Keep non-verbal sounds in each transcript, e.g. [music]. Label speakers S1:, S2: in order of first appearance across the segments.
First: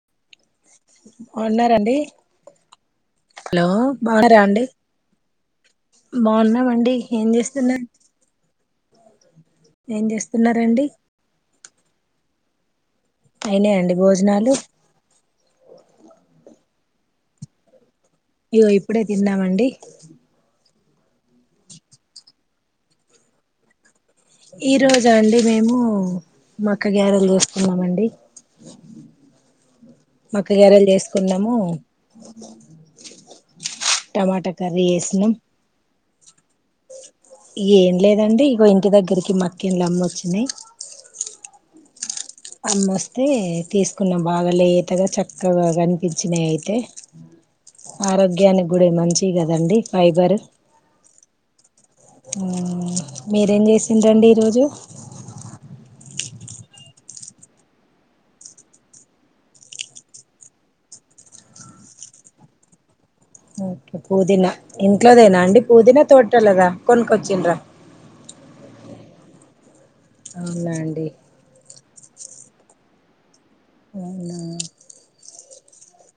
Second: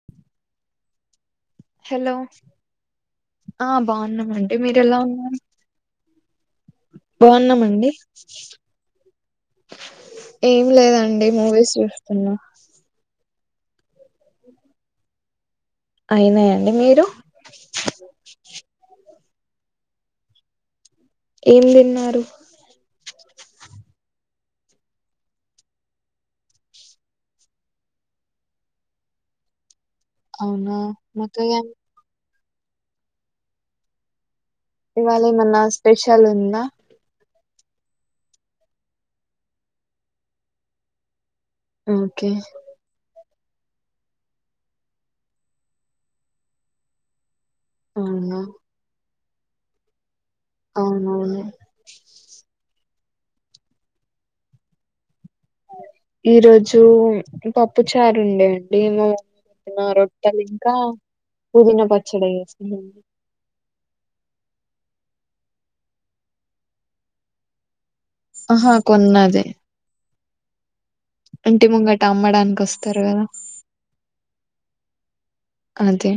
S1: [inaudible]
S2: Hello
S1: hello
S2: ఆ
S1: బాగున్నారా
S2: బాగున్నామండి
S1: అండి
S2: మీరు ఎలా ఉన్నారు
S1: బాగున్నామండి ఏం చేస్తున్నారు
S2: బాగున్నామండి
S1: ఏం
S2: ఏం
S1: చేస్తున్నారండి
S2: లేదండి మూవీస్ చూస్తున్నా
S1: అయినాయ అండి భోజనాలు
S2: అయినాయండి మీరు
S1: అయ్యో ఇప్పుడే తిన్నామండి
S2: ఏం తిన్నారు
S1: ఈ రోజా అండి మేము మక్క గారెలు చేసుకున్నామండి. మక్క
S2: అవునా
S1: గారెలు
S2: మాకు
S1: చేసుకున్నాము టమాట కర్రీ
S2: ఇవాళ
S1: వేసినం
S2: ఏమన్నా స్పెషల్ ఉంది బ
S1: ఏం లేదండి ఇకో ఇంటి దగ్గరికి మక్కంలు అమ్మ వచ్చింది
S2: ఆ
S1: మస్త్ అయితే తీసుకున్న బాగా లేతగా చక్కగా కనిపించినాయి అయితే
S2: అవునా
S1: ఆరోగ్యానికి కూడా మంచి కదండి ఫైబర్
S2: అవునవును
S1: మీరేం చేసిండ్రి అండి ఈరోజు
S2: ఈరోజు పప్పు చారు ఉండేయండి మేము రొట్టలు ఇంకా పుదీనా పచ్చడి వేస్తు
S1: ఓకే పుదీనా ఇంట్లోదేనా అండి పుదీనా తోట్టాలదా కొనుకొచ్చండ్రా
S2: ఆహా కొన్నది
S1: అవునా అండి
S2: అంటే ముంగటి అమ్మడానికి వస్తారు కదా
S1: అవునా
S2: అదే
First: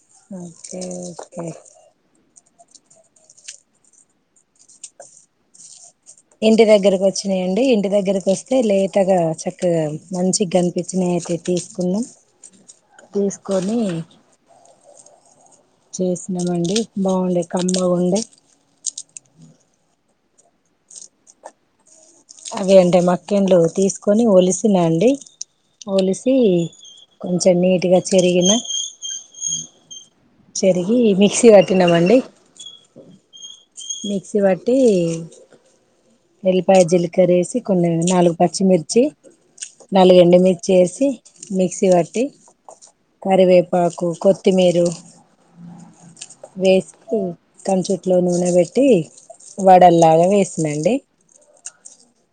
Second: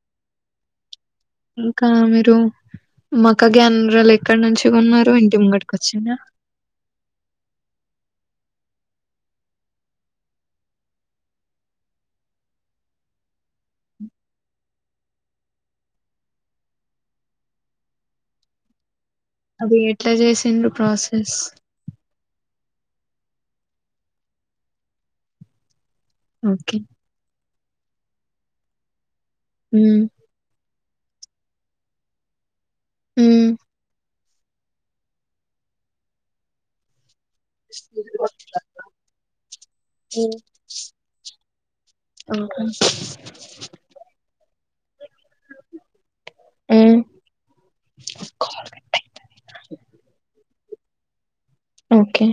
S1: ఓకే ఓకే
S2: ఇంకా మీరు మక్క గన్రాలు ఎక్కడ నుంచి కొన్నారు ఇంటి ముంగడికి
S1: ఇంటి దగ్గరకు వచ్చినాయండి ఇంటి దగ్గర వస్తే లేత గ చక్కగా మంచిగా కనిపించిన అయితే తీసుకున్నాం. తీసుకొని చేసినామ అండి బాగుండే కమ్మగుండే.
S2: అది ఎట్లా చేసిండ్రు ప్రాసెస్
S1: అదే అంటే మక్కెన్లు తీసుకొని ఒలిసినండి ఒలిసి కొ
S2: ఓకే
S1: కొంచ నీట్గా చెరిగిన
S2: మ్మ్
S1: జరిగి ఈ మిక్సీ కట్టినామండి మ్మ్
S2: ఉమ్
S1: మిక్సీ బట్టి ఉల్లిపాయ జిలిక్ కక్కర వేసి కొన్ని నాలుగు పచ్చిమిర్చి నాలుగు
S2: ఉమ్,
S1: ఎండుమిర్చి వేసి మిక్సీ కట్టి
S2: ఓకే
S1: కరివేపాకు కోత్ త్తిమీరి వేస్
S2: ఉమ్
S1: క చట్ లో నుూన బెట్ వడల్లాలే ఎస్నండి
S2: ఓకే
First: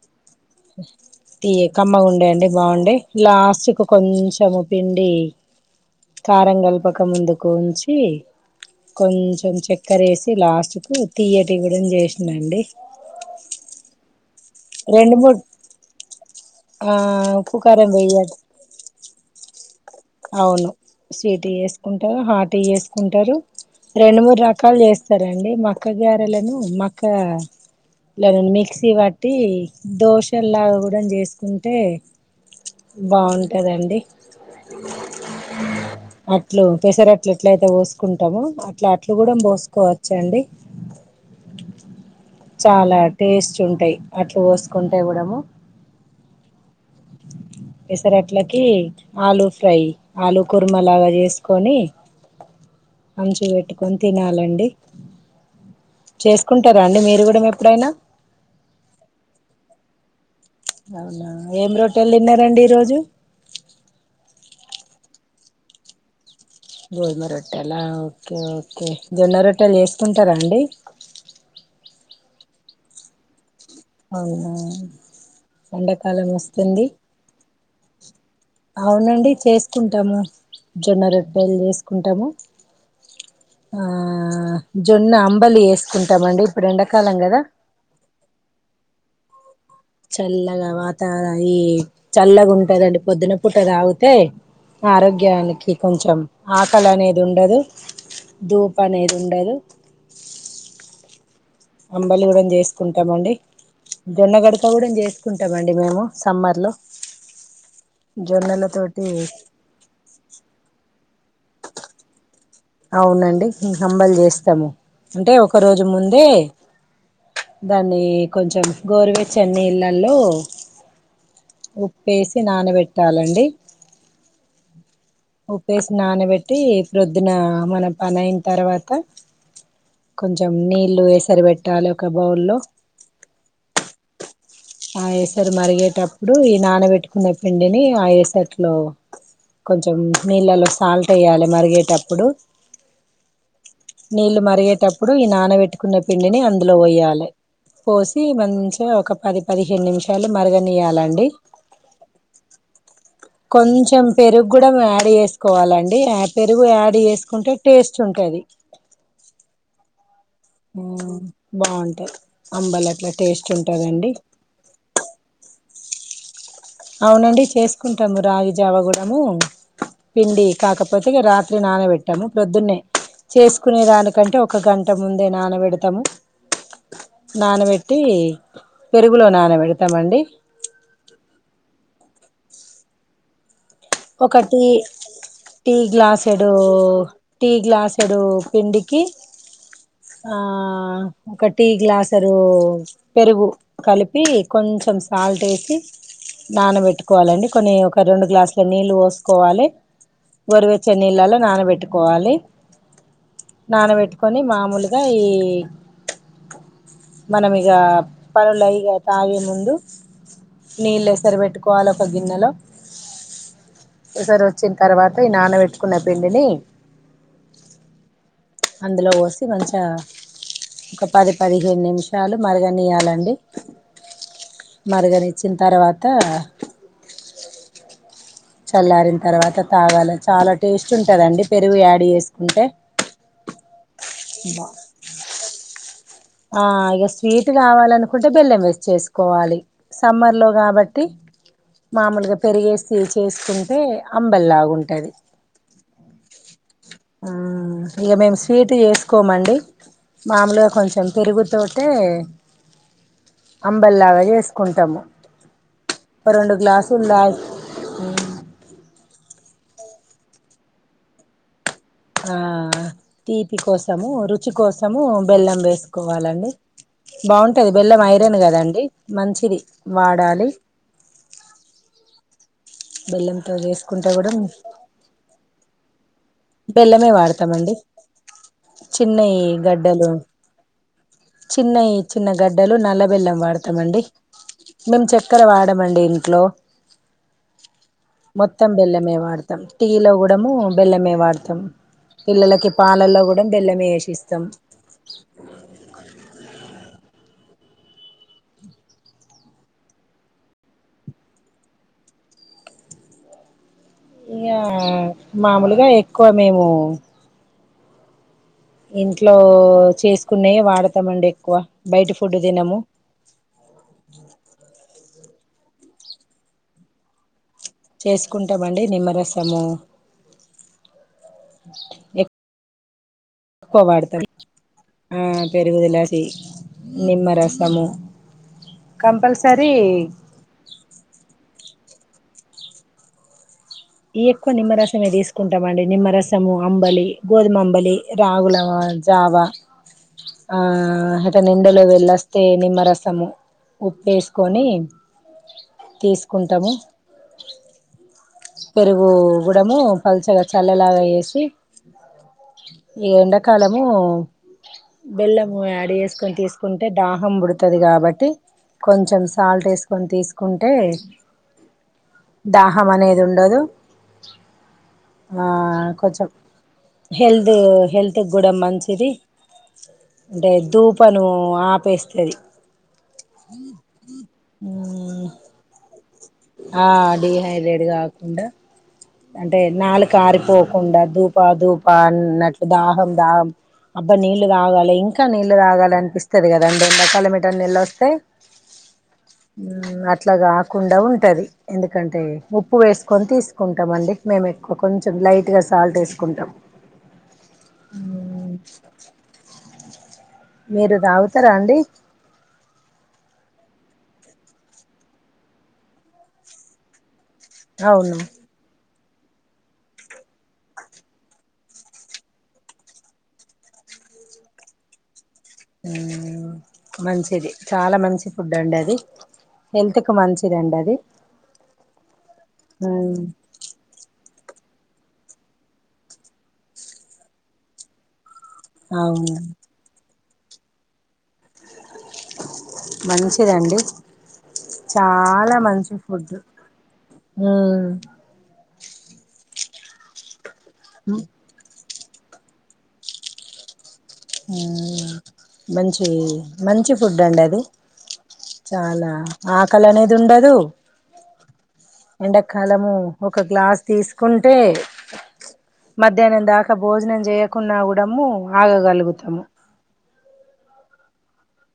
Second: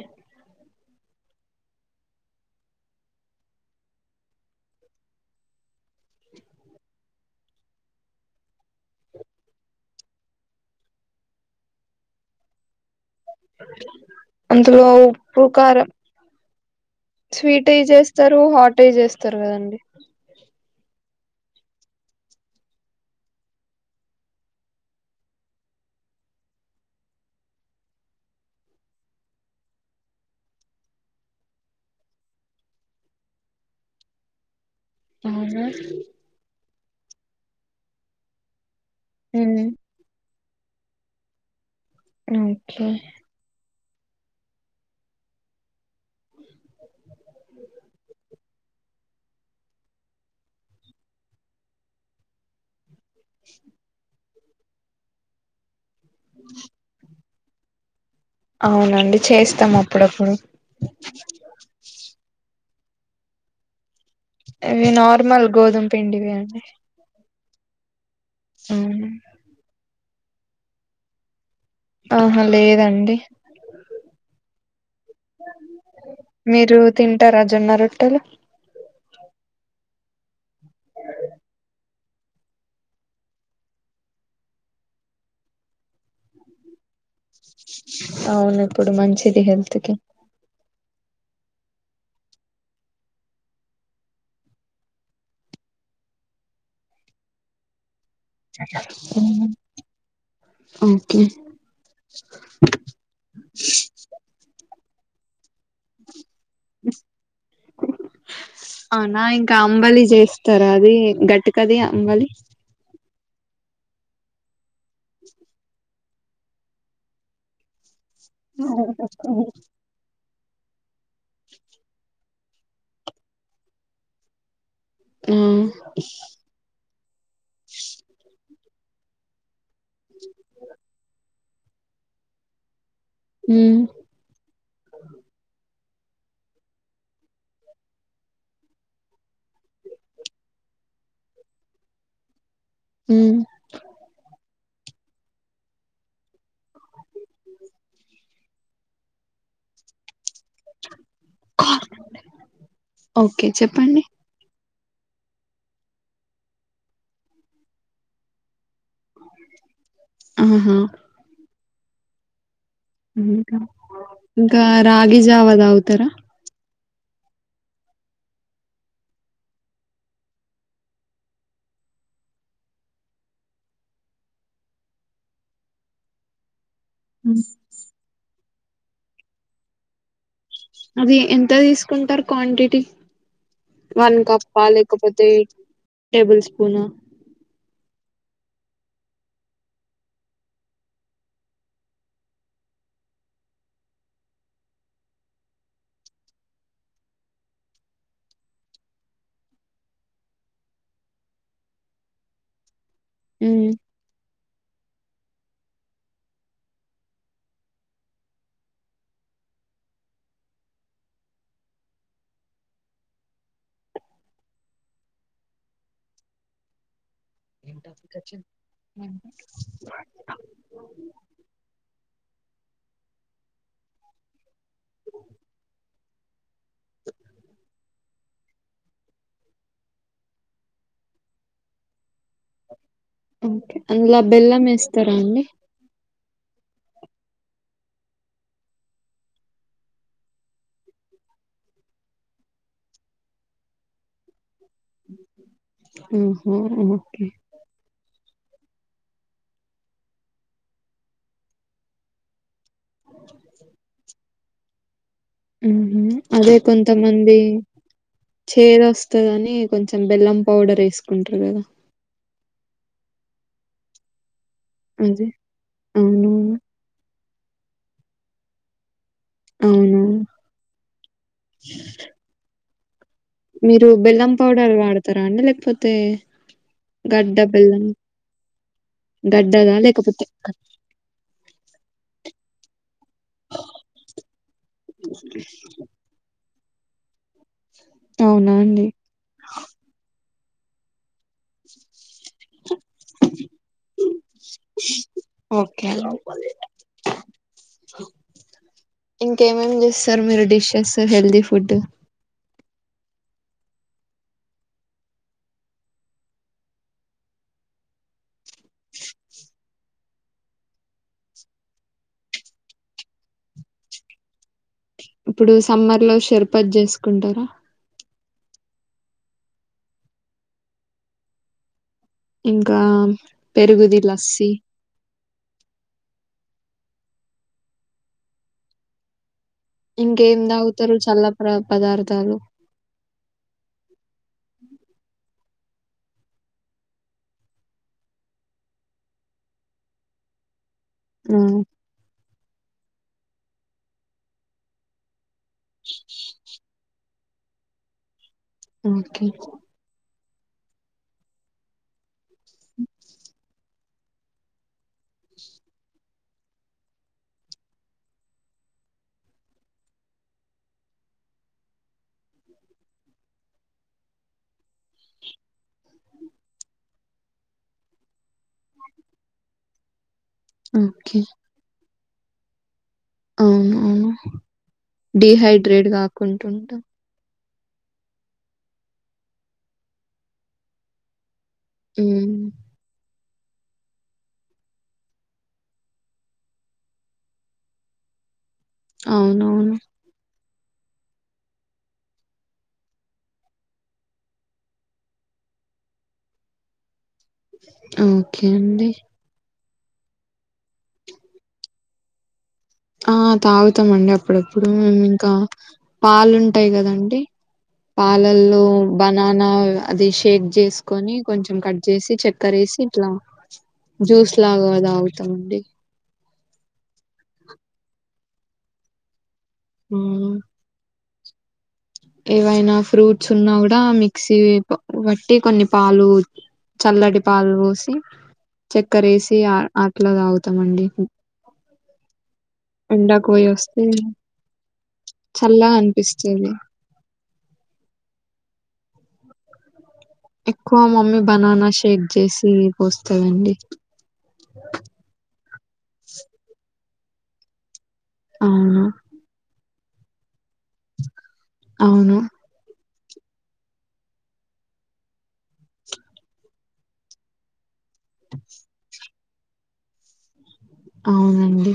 S1: తీయ కమ్మగుండె అండి బాగుండే లాస్ట్ కు కొంచెము పిండి కారం కలపక ముందుకు ఉంచి కొంచెం చక్కర వేసి లాస్ట్ కు తీయటివ్వడం చేసినండి
S2: అందులో
S1: రెండు మూడు
S2: ఉప్పు కారం
S1: ఆ ఉప్పు
S2: స్వీట్ అయి
S1: కారం వేయ
S2: చేస్తారు హాట్ అయి చేస్తారు కదండి
S1: అవును స్వీట్ వేసుకుంటారు హాట్ వేసుకుంటారు రెండు మూడు రకాలు చేస్తారండి మక్క గారెలను మక్కలను మిక్సీ పట్టి దోశలాగా కూడా చేసుకుంటే బాగుంటదండి
S2: అవును
S1: పెసర్ అట్లా ఎట్ల అయితే పోసుకుంటాముో అట్లా అట్లు కూడా
S2: ఉమ్
S1: పోసుకోవచ్చ అండి
S2: ఓకే
S1: చాలా టేస్ట్ ఉంటాయి అట్లు పోసుకుంటే ఇవడము పెసరట్లాన్ కి ఆలుూ ఫ్రై ఆలు కుర్మలాగా చేసుకొని అంచి వేట్ కొన్ తినా హలో అండి చేసుకుంటారా అండి మీరు కూడా మీర్ ప్పుడైనా
S2: అవునండి చేస్తాం అప్పుడప్పుడు
S1: అవునా ఏం రోట్టలు తిన్నారండి ఈరోజు పజ
S2: ఇవి నార్మల్ గోధుమ పిండివి అండి
S1: గోయ మరాఠ ట్టలా ఓకే ఓకే
S2: అవును
S1: జోన్నరొట్టెలు చేస్ చెత్తుంటూరా అండి
S2: ఆహా లేదండి
S1: అవునా ఎండాకాలం
S2: మీరు
S1: వస్తుంది
S2: తింటారా జొన్న రొట్టెలు
S1: అవునండి చేసుకున్ టాము జొన్న రొట్టెలు చేసుకుంటాము ఆ జొన్న అంబలి వేసుకుంటామ్ అండి ఇప్పుడు ఎండాకాలం గదా
S2: అవును తుడు మంచిది హెల్త్ కి
S1: చల్లగా వాత్ తార ఈ చల్లగా ఉంటదండి పొద్దున పుట తాగితే ఆరోగ్యానికి కొంచెం ఆకలి అనేది ఉండదు ధూప అనేది ఉండదు
S2: ఉ
S1: అంబలి గూడం చేసుకుంటామండి జొన్నగడక కూడా జేస్ ఉంటామండి మేము సమ్మర్ లో జొన్నల తోటి
S2: అవునా గట్టు కది అంబలి
S1: అవునండి ఇంకా అంబలి చేస్తాము అంటే ఒక రోజు ముందే దాన్ని
S2: ఆ
S1: కొంచెం గోరువెచ్చని నీళ్లలో ఉప్పేసి నానబెట్టాలండి
S2: ఉమ్
S1: ఉప్పేసి నానబెట్టి ప్రొద్దున మన పని అయిన తర్వాత కొంచెం నీళ్ళు ఎసెర్ వెట్ టాలి ఒక బౌల్ లో ఆ ఏసర్ మరిగే టప్పుడు ఈ నానబెట్టుకున్న పిండిని ఆ ఏసట్లో కొంచం టెమ్ నీళ్ళలో సాల్ట్ ఎయ్యాలి మరిగేటప్పుడు
S2: ఉమ్
S1: నీళ్లు మరిగేటప్పు ఇప్పుడు ఈ నానవెట్టుకున్న పిండిని అందులో వోయ్యాలే పోసి వత్ ఉంచే ఒక పది పదిహేను నిమిషాలు మరగనియ్యాలండి
S2: ఓకే
S1: కొంచెం
S2: చెప్పండి
S1: పెరుగు కూడం యాడ్ చేసుకోవాలండి ఆ పెరుగు యాడ్ చేసుకుంటే టేస్ట్ ఉంటది ఓ బాగుంటది అంబలి అట్లా
S2: ఉ
S1: టేస్ట్ ఉంటదండి
S2: ఇంకా రాగి జావ దవుతు ఇతర
S1: అవునండి చేసుకుంటాము రాగి జావ గుడము పిండి కాకపోతే రాత్రి నానవెట్టాము ప్రొద్దున్నే చేసుకునే దానికంటే ఒక గంట ముందే నానబెడతాము నానవెట్టి పెరుగులో నాన పెడతామండి
S2: అది ఎంత దీసు కుంటారు క్వాంటిటీ వన్
S1: ఒక టీ
S2: కప్పా లేకపోతే
S1: టీ
S2: టేబుల్
S1: గ్లాసెడు
S2: స్పూనా
S1: టీ గ్లాసుడు పిండికి ఆ ఒక టీ గ్లాసరు పెరుగు కలిపి కొంచెం సాల్ట్ వేసి నానబెట్టుకోవాలండి కొన్ని ఒక రెండు గ్లాస్ నీళ్ళు పోసుకోవాలి వరివేచ్చే నీళ్ళలో నానబెట్టుకోవాలి.
S2: ఉమ్
S1: నానబెట్టుకొని మామూలుగా ఈ మనం ఇగ పనులు లై తాగే ముందు నీళ్ళ ఎసరి వెట్టుకోవాలి ఒక గిన్నెలో. ఈసారి వచ్చిన తర్వాత ఈ నాన వెట్టుకున్న పిండిని
S2: ఏం టాఫిక్ వచ్చిన్
S1: అందులో పోసి మంచిగా ఒక పది పదిహేను నిమిషాలు మరగా నియ్యాలండి మరుగ నిచ్చిన తర్వా త చల్లారిన తర్వాత తాగాల చాలా టేస్ట్ ఉంటదండి పెరుగు యాడ్ చేస్
S2: ఓకే అందులో బెల్లం వేస్తరా అండి
S1: ఆ ఇగ స్వీట్ కావాలనుకుంటే బెల్లం వేస్ చేసుకోవాలి సమ్మర్ లో కాబట్టి మామూలుగా పెరిగేసి చేసుకుంటే అంబల్లా ఉంటది
S2: ఓహో ఓకే
S1: మ్మ్ ఇగ మేము తీటు చేసుకోమండి మామలుగా కొంచెం పెరుగుతోటే అంబల్లాగ జేసు కొంటము
S2: మ్మ్ హ్మ్ అదే కొంతమంది
S1: తాగి
S2: చేదు వస్తదని కొంచెం బెల్లం పౌడర్ వేసుకుంటరు గదా
S1: ఆ తీపి కోసము రు చి కోసము
S2: అదే
S1: బెల్లం వేసుకోవాలండి
S2: అవునవును
S1: బాగుంటది బెల్లం ఐరను కదండి మంచిది
S2: అవునవును
S1: వాడాలి బెల్లంతో
S2: మీరు
S1: చేసుకుంటే కూడా
S2: బెల్లం పౌడర్ వాడతారా అండి లేకపో తే
S1: బెల్లమే వాడతామండి చిన్నయి
S2: గడ్డదా
S1: గడ్డలు
S2: లేకపోతే
S1: చిన్నయి చి న్న గడ్డలు నల్ల వెల్లం వాడతామండి మేము చెక్కెర వాడమండి ఇంట్లో
S2: అవునా
S1: మొత్తం
S2: అండి
S1: బెల్లమే వాడతాం టీలో కూ డ ము బెల్లమే వాడ్ తం పిల్లలకి పాలల్లో కూడా బెల్లం ఏసిస్తాం.
S2: ఓకే అండి ఇంకేమేమి చేస్తారు. మీరు డిషేస్ హెల్దీ ఫుడ్
S1: ఇగా మామూలుగా ఎక్కువ మేము ఇంట్లో చేసుకునే వాడతామండి. ఎక్కువ బయట ఫుడ్ తినము
S2: ఇప్పుడు సమ్మర్ లో షర్పతి చేసుకుంటారా
S1: చేసుకుంటామండీ నిమ్మరసము. ఎ
S2: కా
S1: పోవాడతం ఆ పెరుగు ది లాస్సి సి నిమ్మరసము కంపసర్
S2: ఇంకేం తాగుతారు చల్ల ప్ర్రా పదార్థాలు
S1: ఎక్కువ నిమ్మ రసమే తీసు కుంటామండి నిమ్మరసము అంబలి గోధుమ అంబలి రాగుల జావ ఆ
S2: ఆ
S1: ఎటైనా ఎండలో వెల్ అస్తే నిమ్ రస్ సము ఉప్పే సుకొని తీసుకుంటాము పెరుగు
S2: ఓకే
S1: కూడాము పలుసగా చల్లెలాగా చేసి ఇ ఏండా కాలం ము బెల్లాం యాడ్ చేసు తీసుకుంటే దాహం పుడుతది. కాబట్టి కొంచెం సాల్ట్ ఏసుకొని తీసుకుంటే దాహం అనేది ఉండదు. ఆ కొంచెం హెల్దీ హెల్త్ తే గూడ మంచిది సరే అంటే
S2: ఓకే
S1: ధూపను ఆపేస్త స్తది
S2: అవును అవును డిహైడ్రేట్ గకుం
S1: ఆ డీహైడ్రేట్ డీహైడ్రేట్ కాకుండా అంటే నాలుక ఆరిపోకుండా దూప్ ప దుపా
S2: ఉమ్
S1: నట్లు దాహం అబ్బా నీళ్లు తగాలి. ఇంకా నీళ్ళలు తగాలి అనిపిస్తది. గాదాండి ఎండాకాలం ఏటన్నా వెళ్ళివోస్తే
S2: అవునవును
S1: అట్లగా కుండా ఉంటది ఎందుకంటే ఉప్పు వేసుకొని తీసుకుంట ఉంటమండి మేము ఎక్కువ కొంచెం లైట్గా సాల్ట్ వేసుకుంటాం
S2: ఉమ్ ఓకే అండి
S1: మీరు తాగుతరా అండి
S2: ఆ తాగుతామండి అప్పుడప్పుడు మేము ఇంకా పాలుంటయి కదండి
S1: అవును
S2: పాలల్లో బనాన అది షేక్ చేసుకొని కొంచెం కట్ చేసి చెక్కర వేసి ఇట్లా జ్యూస్ లాగాదావు
S1: ఆ మంచిది చాల మంచి ఫుడ్ అండి అది హెల్త్ కు
S2: మ్మ్.
S1: మంచిదండి అది
S2: ఏవైనా
S1: మ్మ్
S2: ఫ్రూట్స్ ఉన్నా కూడా మిక్స్ టీ బ బట్టి కొన్ని పాలు చల్లటి పాలు పోసి చక్కెర
S1: అవును
S2: వేసి అ అట్లా తాగుతంది తమండి ఎండా కోయి
S1: మంచిదండి
S2: వస్తే చల్లగా అనిపిస్తుంది
S1: ఆ
S2: ఎక్కువ
S1: మ్మ్
S2: మమ్మీ బనాన శేక్ చేసి పోస్తావండి
S1: అ మంచిది మంచి ఫుడ్ అండి అది
S2: అవును
S1: చాలా ఆ అలనే ఉండదు
S2: అవును
S1: ఎండకాలము ఒక గ్లాస్ తీసుకుంటే మధ్యాహ్నం దాకా భోజనం చేయకున్నా అర్దము ఆగ గలిగితె తమ
S2: అవునండి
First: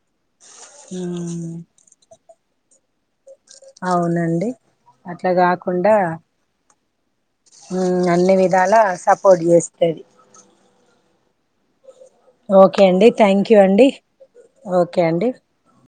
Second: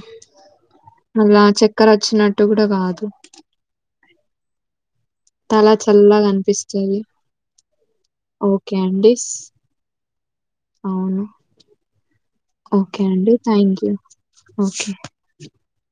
S2: ఇగా
S1: ఉమ్
S2: చక్కర వచ్చినట్టు కూడా కాదు టిట్
S1: అవునండి అట్లా
S2: తల చల్లగా అనిపిస్తుంది చెయిను
S1: ఊమ్ అన్ని విధాల సపోర్ట్
S2: స్-
S1: చేస్తది
S2: అవును.
S1: ఓకే అండి థ్యాంక్ యూ అండి ఓకే అండి